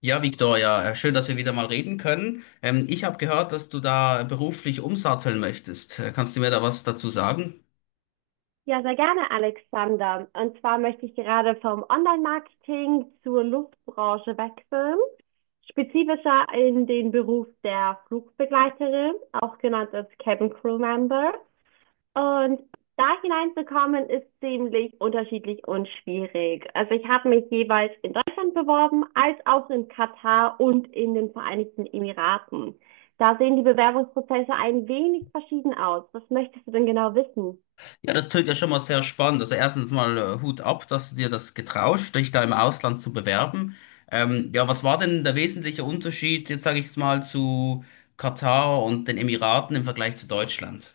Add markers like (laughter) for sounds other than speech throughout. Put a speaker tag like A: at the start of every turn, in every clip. A: Ja, Victoria, schön, dass wir wieder mal reden können. Ich habe gehört, dass du da beruflich umsatteln möchtest. Kannst du mir da was dazu sagen?
B: Ja, sehr gerne, Alexander. Und zwar möchte ich gerade vom Online-Marketing zur Luftbranche wechseln, spezifischer in den Beruf der Flugbegleiterin, auch genannt als Cabin Crew Member. Und da hineinzukommen ist ziemlich unterschiedlich und schwierig. Also ich habe mich jeweils in Deutschland beworben, als auch in Katar und in den Vereinigten Emiraten. Da sehen die Bewerbungsprozesse ein wenig verschieden aus. Was möchtest du denn genau wissen?
A: Ja, das tönt ja schon mal sehr spannend. Also erstens mal Hut ab, dass du dir das getraust, dich da im Ausland zu bewerben. Ja, was war denn der wesentliche Unterschied, jetzt sage ich es mal, zu Katar und den Emiraten im Vergleich zu Deutschland?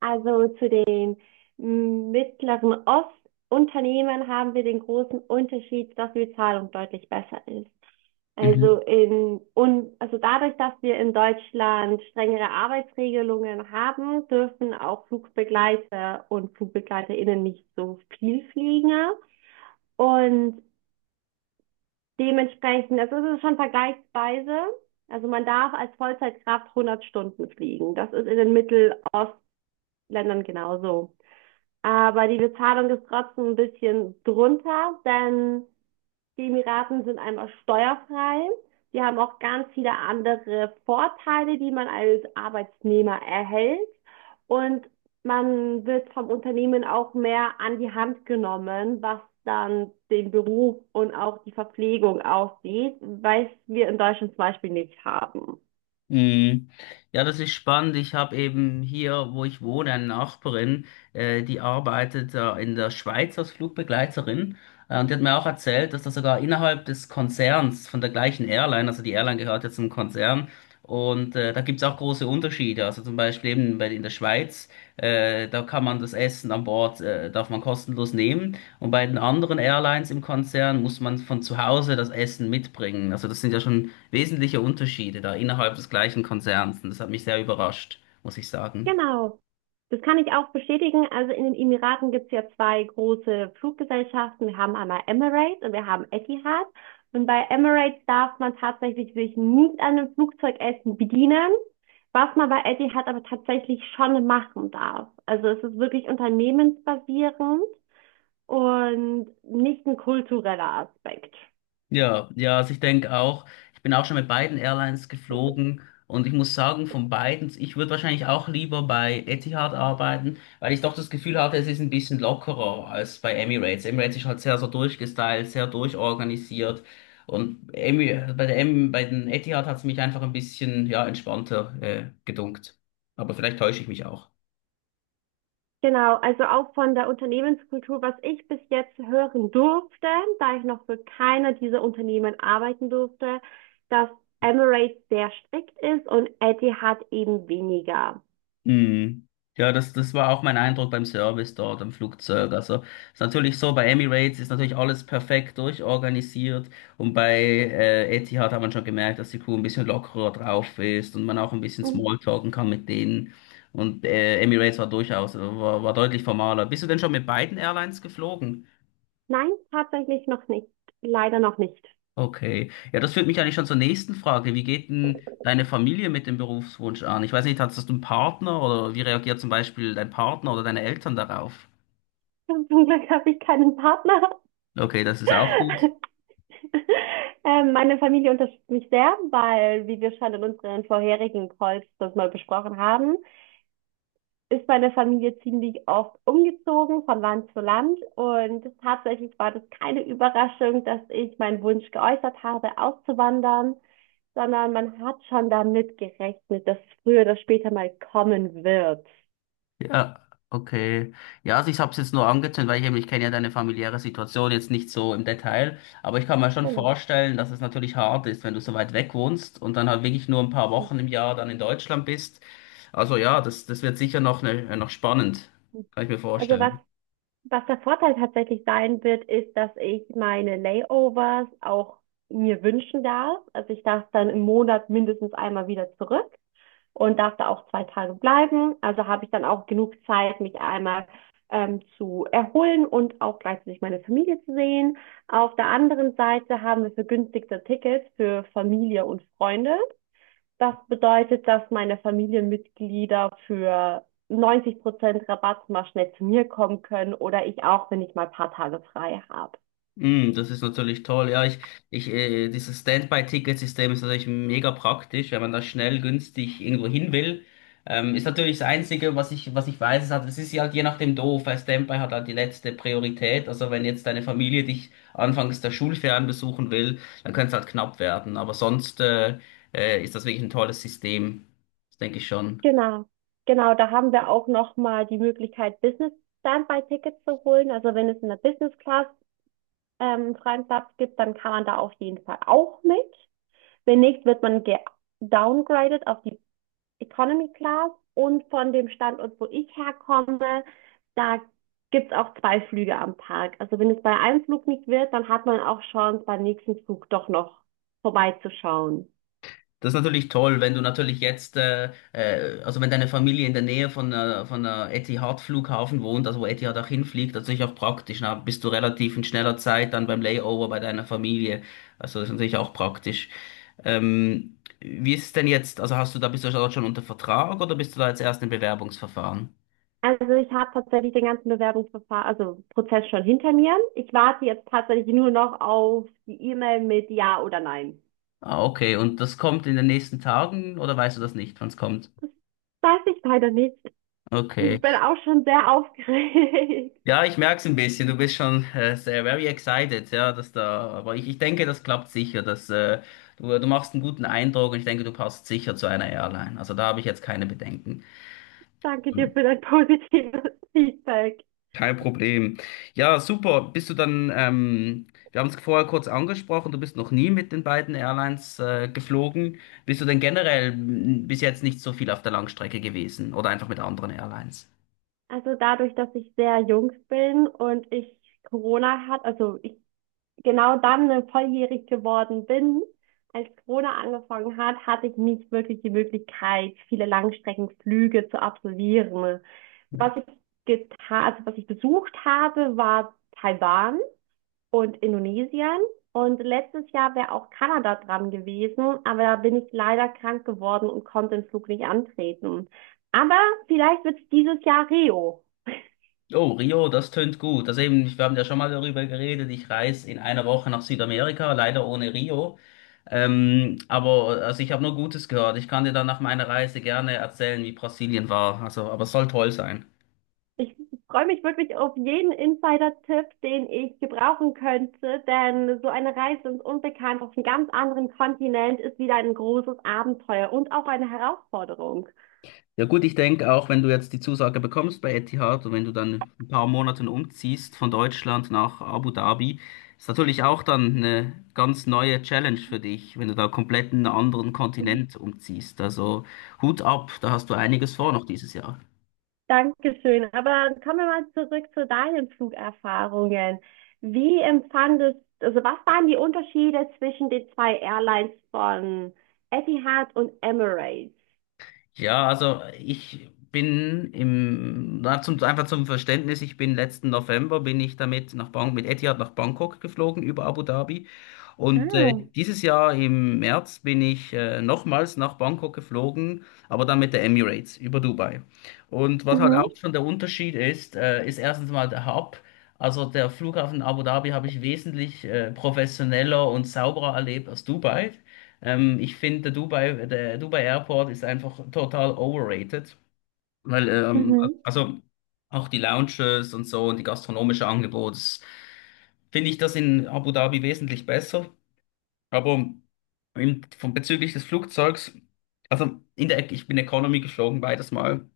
B: Also zu den Mittleren Ostunternehmen haben wir den großen Unterschied, dass die Bezahlung deutlich besser ist.
A: Mhm.
B: Also dadurch, dass wir in Deutschland strengere Arbeitsregelungen haben, dürfen auch Flugbegleiter und FlugbegleiterInnen nicht so viel fliegen. Und dementsprechend, also es ist schon vergleichsweise, also man darf als Vollzeitkraft 100 Stunden fliegen. Das ist in den Mittelostländern genauso. Aber die Bezahlung ist trotzdem ein bisschen drunter, denn die Emiraten sind einmal steuerfrei. Die haben auch ganz viele andere Vorteile, die man als Arbeitnehmer erhält. Und man wird vom Unternehmen auch mehr an die Hand genommen, was dann den Beruf und auch die Verpflegung aussieht, was wir in Deutschland zum Beispiel nicht haben.
A: Mhm. Ja, das ist spannend. Ich habe eben hier, wo ich wohne, eine Nachbarin, die arbeitet in der Schweiz als Flugbegleiterin. Und die hat mir auch erzählt, dass da sogar innerhalb des Konzerns von der gleichen Airline, also die Airline gehört ja zum Konzern, und da gibt's auch große Unterschiede. Also zum Beispiel eben in der Schweiz, da kann man das Essen an Bord darf man kostenlos nehmen. Und bei den anderen Airlines im Konzern muss man von zu Hause das Essen mitbringen. Also das sind ja schon wesentliche Unterschiede da innerhalb des gleichen Konzerns. Und das hat mich sehr überrascht, muss ich sagen.
B: Genau. Das kann ich auch bestätigen. Also in den Emiraten gibt es ja zwei große Fluggesellschaften. Wir haben einmal Emirates und wir haben Etihad. Und bei Emirates darf man tatsächlich sich nicht an einem Flugzeugessen bedienen, was man bei Etihad aber tatsächlich schon machen darf. Also es ist wirklich unternehmensbasierend und nicht ein kultureller Aspekt.
A: Ja, ja, also ich denke auch, ich bin auch schon mit beiden Airlines geflogen und ich muss sagen, von beiden, ich würde wahrscheinlich auch lieber bei Etihad arbeiten, weil ich doch das Gefühl hatte, es ist ein bisschen lockerer als bei Emirates. Emirates ist halt sehr so durchgestylt, sehr durchorganisiert und Emi, bei der Em, bei den Etihad hat es mich einfach ein bisschen, ja, entspannter, gedunkt. Aber vielleicht täusche ich mich auch.
B: Genau, also auch von der Unternehmenskultur, was ich bis jetzt hören durfte, da ich noch für keiner dieser Unternehmen arbeiten durfte, dass Emirates sehr strikt ist und Etihad eben weniger.
A: Mhm. Ja, das war auch mein Eindruck beim Service dort am Flugzeug. Also ist natürlich so, bei Emirates ist natürlich alles perfekt durchorganisiert und bei Etihad hat man schon gemerkt, dass die Crew ein bisschen lockerer drauf ist und man auch ein bisschen
B: Mhm.
A: Smalltalken kann mit denen. Und Emirates war durchaus, war deutlich formaler. Bist du denn schon mit beiden Airlines geflogen?
B: Nein, tatsächlich noch nicht. Leider noch nicht.
A: Okay. Ja, das führt mich eigentlich schon zur nächsten Frage. Wie geht denn deine Familie mit dem Berufswunsch an? Ich weiß nicht, hast du einen Partner oder wie reagiert zum Beispiel dein Partner oder deine Eltern darauf?
B: (laughs) Zum Glück habe ich keinen Partner.
A: Okay, das ist auch
B: (laughs)
A: gut.
B: Meine Familie unterstützt mich sehr, weil, wie wir schon in unseren vorherigen Calls das mal besprochen haben, ist meine Familie ziemlich oft umgezogen von Land zu Land und tatsächlich war das keine Überraschung, dass ich meinen Wunsch geäußert habe, auszuwandern, sondern man hat schon damit gerechnet, dass es früher oder später mal kommen wird.
A: Ja, okay. Ja, also ich habe es jetzt nur angezündet, weil ich eben, ich kenne ja deine familiäre Situation jetzt nicht so im Detail, aber ich kann mir schon
B: Genau.
A: vorstellen, dass es natürlich hart ist, wenn du so weit weg wohnst und dann halt wirklich nur ein paar Wochen im Jahr dann in Deutschland bist. Also ja, das wird sicher noch, ne, noch spannend, kann ich mir
B: Also was,
A: vorstellen.
B: was der Vorteil tatsächlich sein wird, ist, dass ich meine Layovers auch mir wünschen darf. Also ich darf dann im Monat mindestens einmal wieder zurück und darf da auch zwei Tage bleiben. Also habe ich dann auch genug Zeit, mich einmal zu erholen und auch gleichzeitig meine Familie zu sehen. Auf der anderen Seite haben wir vergünstigte Tickets für Familie und Freunde. Das bedeutet, dass meine Familienmitglieder für 90% Rabatt mal schnell zu mir kommen können oder ich auch, wenn ich mal ein paar Tage frei habe.
A: Mm, das ist natürlich toll. Ja, dieses Standby-Ticket-System ist natürlich mega praktisch, wenn man da schnell, günstig irgendwo hin will. Ist natürlich das Einzige, was ich weiß, ist halt, es ist ja halt je nachdem doof, weil Standby hat halt die letzte Priorität. Also wenn jetzt deine Familie dich anfangs der Schulferien besuchen will, dann könnte es halt knapp werden. Aber sonst, ist das wirklich ein tolles System. Das denke ich schon.
B: Genau, genau, da haben wir auch nochmal die Möglichkeit, Business Standby-Tickets zu holen. Also wenn es in der Business Class freien Platz gibt, dann kann man da auf jeden Fall auch mit. Wenn nicht, wird man downgraded auf die Economy Class. Und von dem Standort, wo ich herkomme, da gibt's auch zwei Flüge am Tag. Also wenn es bei einem Flug nicht wird, dann hat man auch Chance, beim nächsten Flug doch noch vorbeizuschauen.
A: Das ist natürlich toll, wenn du natürlich jetzt, also wenn deine Familie in der Nähe von Etihad-Flughafen wohnt, also wo Etihad auch hinfliegt, das ist natürlich auch praktisch. Na, bist du relativ in schneller Zeit dann beim Layover bei deiner Familie. Also das ist natürlich auch praktisch. Wie ist es denn jetzt? Also hast du da, bist du dort schon unter Vertrag oder bist du da jetzt erst im Bewerbungsverfahren?
B: Also ich habe tatsächlich den ganzen Bewerbungsverfahren, also Prozess schon hinter mir. Ich warte jetzt tatsächlich nur noch auf die E-Mail mit Ja oder Nein.
A: Ah, okay. Und das kommt in den nächsten Tagen oder weißt du das nicht, wann es kommt?
B: Das weiß ich leider nicht. Ich
A: Okay.
B: bin auch schon sehr aufgeregt.
A: Ja, ich merk's ein bisschen. Du bist schon sehr very excited, ja, dass da. Aber ich denke, das klappt sicher. Du machst einen guten Eindruck und ich denke, du passt sicher zu einer Airline. Also da habe ich jetzt keine Bedenken.
B: (laughs) Danke dir für dein positives Feedback.
A: Kein Problem. Ja, super. Bist du dann, wir haben es vorher kurz angesprochen, du bist noch nie mit den beiden Airlines geflogen. Bist du denn generell bis jetzt nicht so viel auf der Langstrecke gewesen oder einfach mit anderen Airlines?
B: Also dadurch, dass ich sehr jung bin und ich Corona hat, also ich genau dann volljährig geworden bin, als Corona angefangen hat, hatte ich nicht wirklich die Möglichkeit, viele Langstreckenflüge zu absolvieren. Was ich was ich besucht habe, war Taiwan und Indonesien. Und letztes Jahr wäre auch Kanada dran gewesen, aber da bin ich leider krank geworden und konnte den Flug nicht antreten. Aber vielleicht wird es dieses Jahr Rio.
A: Oh, Rio, das tönt gut. Also eben, wir haben ja schon mal darüber geredet. Ich reise in einer Woche nach Südamerika, leider ohne Rio. Aber also ich habe nur Gutes gehört. Ich kann dir dann nach meiner Reise gerne erzählen, wie Brasilien war. Also, aber es soll toll sein.
B: Ich freue mich wirklich auf jeden Insider-Tipp, den ich gebrauchen könnte, denn so eine Reise ins Unbekannte auf einem ganz anderen Kontinent ist wieder ein großes Abenteuer und auch eine Herausforderung.
A: Ja gut, ich denke auch, wenn du jetzt die Zusage bekommst bei Etihad und wenn du dann ein paar Monaten umziehst von Deutschland nach Abu Dhabi, ist natürlich auch dann eine ganz neue Challenge für dich, wenn du da komplett in einen anderen
B: Mhm.
A: Kontinent umziehst. Also Hut ab, da hast du einiges vor noch dieses Jahr.
B: Dankeschön. Aber kommen wir mal zurück zu deinen Flugerfahrungen. Wie empfandest, also was waren die Unterschiede zwischen den zwei Airlines von Etihad und Emirates?
A: Ja, also ich bin im, na, zum, einfach zum Verständnis, ich bin letzten November bin ich damit mit Etihad nach Bangkok geflogen über Abu Dhabi. Und
B: Ah.
A: dieses Jahr im März bin ich nochmals nach Bangkok geflogen, aber dann mit der Emirates über Dubai. Und was halt auch
B: Mhm.
A: schon der Unterschied ist, ist erstens mal der Hub. Also der Flughafen Abu Dhabi habe ich wesentlich professioneller und sauberer erlebt als Dubai. Ich finde, der Dubai Airport ist einfach total overrated, weil,
B: Mhm.
A: also auch die Lounges und so und die gastronomische Angebot, das finde ich das in Abu Dhabi wesentlich besser. Aber bezüglich des Flugzeugs, ich bin Economy geflogen beides Mal.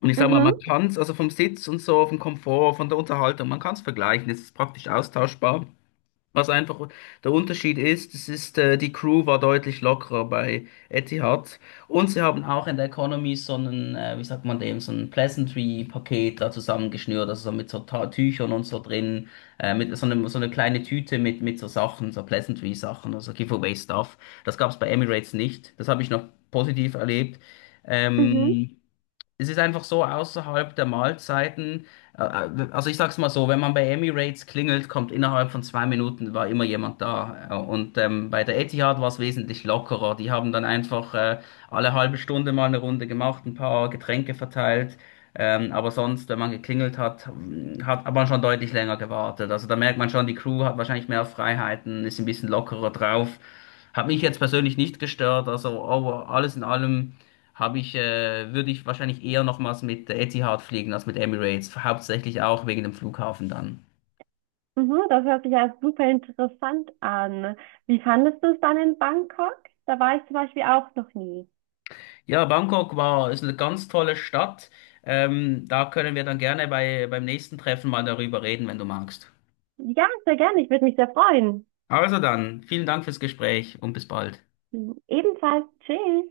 A: Und ich sag mal,
B: Mhm.
A: also vom Sitz und so, vom Komfort, von der Unterhaltung, man kann es vergleichen, es ist praktisch austauschbar. Was einfach der Unterschied ist, die Crew war deutlich lockerer bei Etihad. Und sie haben auch in der Economy so einen, wie sagt man dem, so ein Pleasantry-Paket da zusammengeschnürt, also so mit so Ta Tüchern und so drin, mit so einem, so eine kleine Tüte mit so Sachen, so Pleasantry-Sachen, also Giveaway-Stuff. Das gab es bei Emirates nicht. Das habe ich noch positiv erlebt.
B: Mhm.
A: Ähm, es ist einfach so außerhalb der Mahlzeiten. Also ich sag's mal so, wenn man bei Emirates klingelt, kommt innerhalb von 2 Minuten war immer jemand da. Und bei der Etihad war es wesentlich lockerer. Die haben dann einfach alle halbe Stunde mal eine Runde gemacht, ein paar Getränke verteilt. Aber sonst, wenn man geklingelt hat, hat man schon deutlich länger gewartet. Also da merkt man schon, die Crew hat wahrscheinlich mehr Freiheiten, ist ein bisschen lockerer drauf. Hat mich jetzt persönlich nicht gestört. Also oh, alles in allem würde ich wahrscheinlich eher nochmals mit Etihad fliegen als mit Emirates, hauptsächlich auch wegen dem Flughafen dann.
B: Mhm. Das hört sich ja super interessant an. Wie fandest du es dann in Bangkok? Da war ich zum Beispiel auch noch nie.
A: Ja, Bangkok war, ist eine ganz tolle Stadt. Da können wir dann gerne beim nächsten Treffen mal darüber reden, wenn du magst.
B: Ja, sehr gerne. Ich würde mich sehr freuen.
A: Also dann, vielen Dank fürs Gespräch und bis bald.
B: Ebenfalls, tschüss.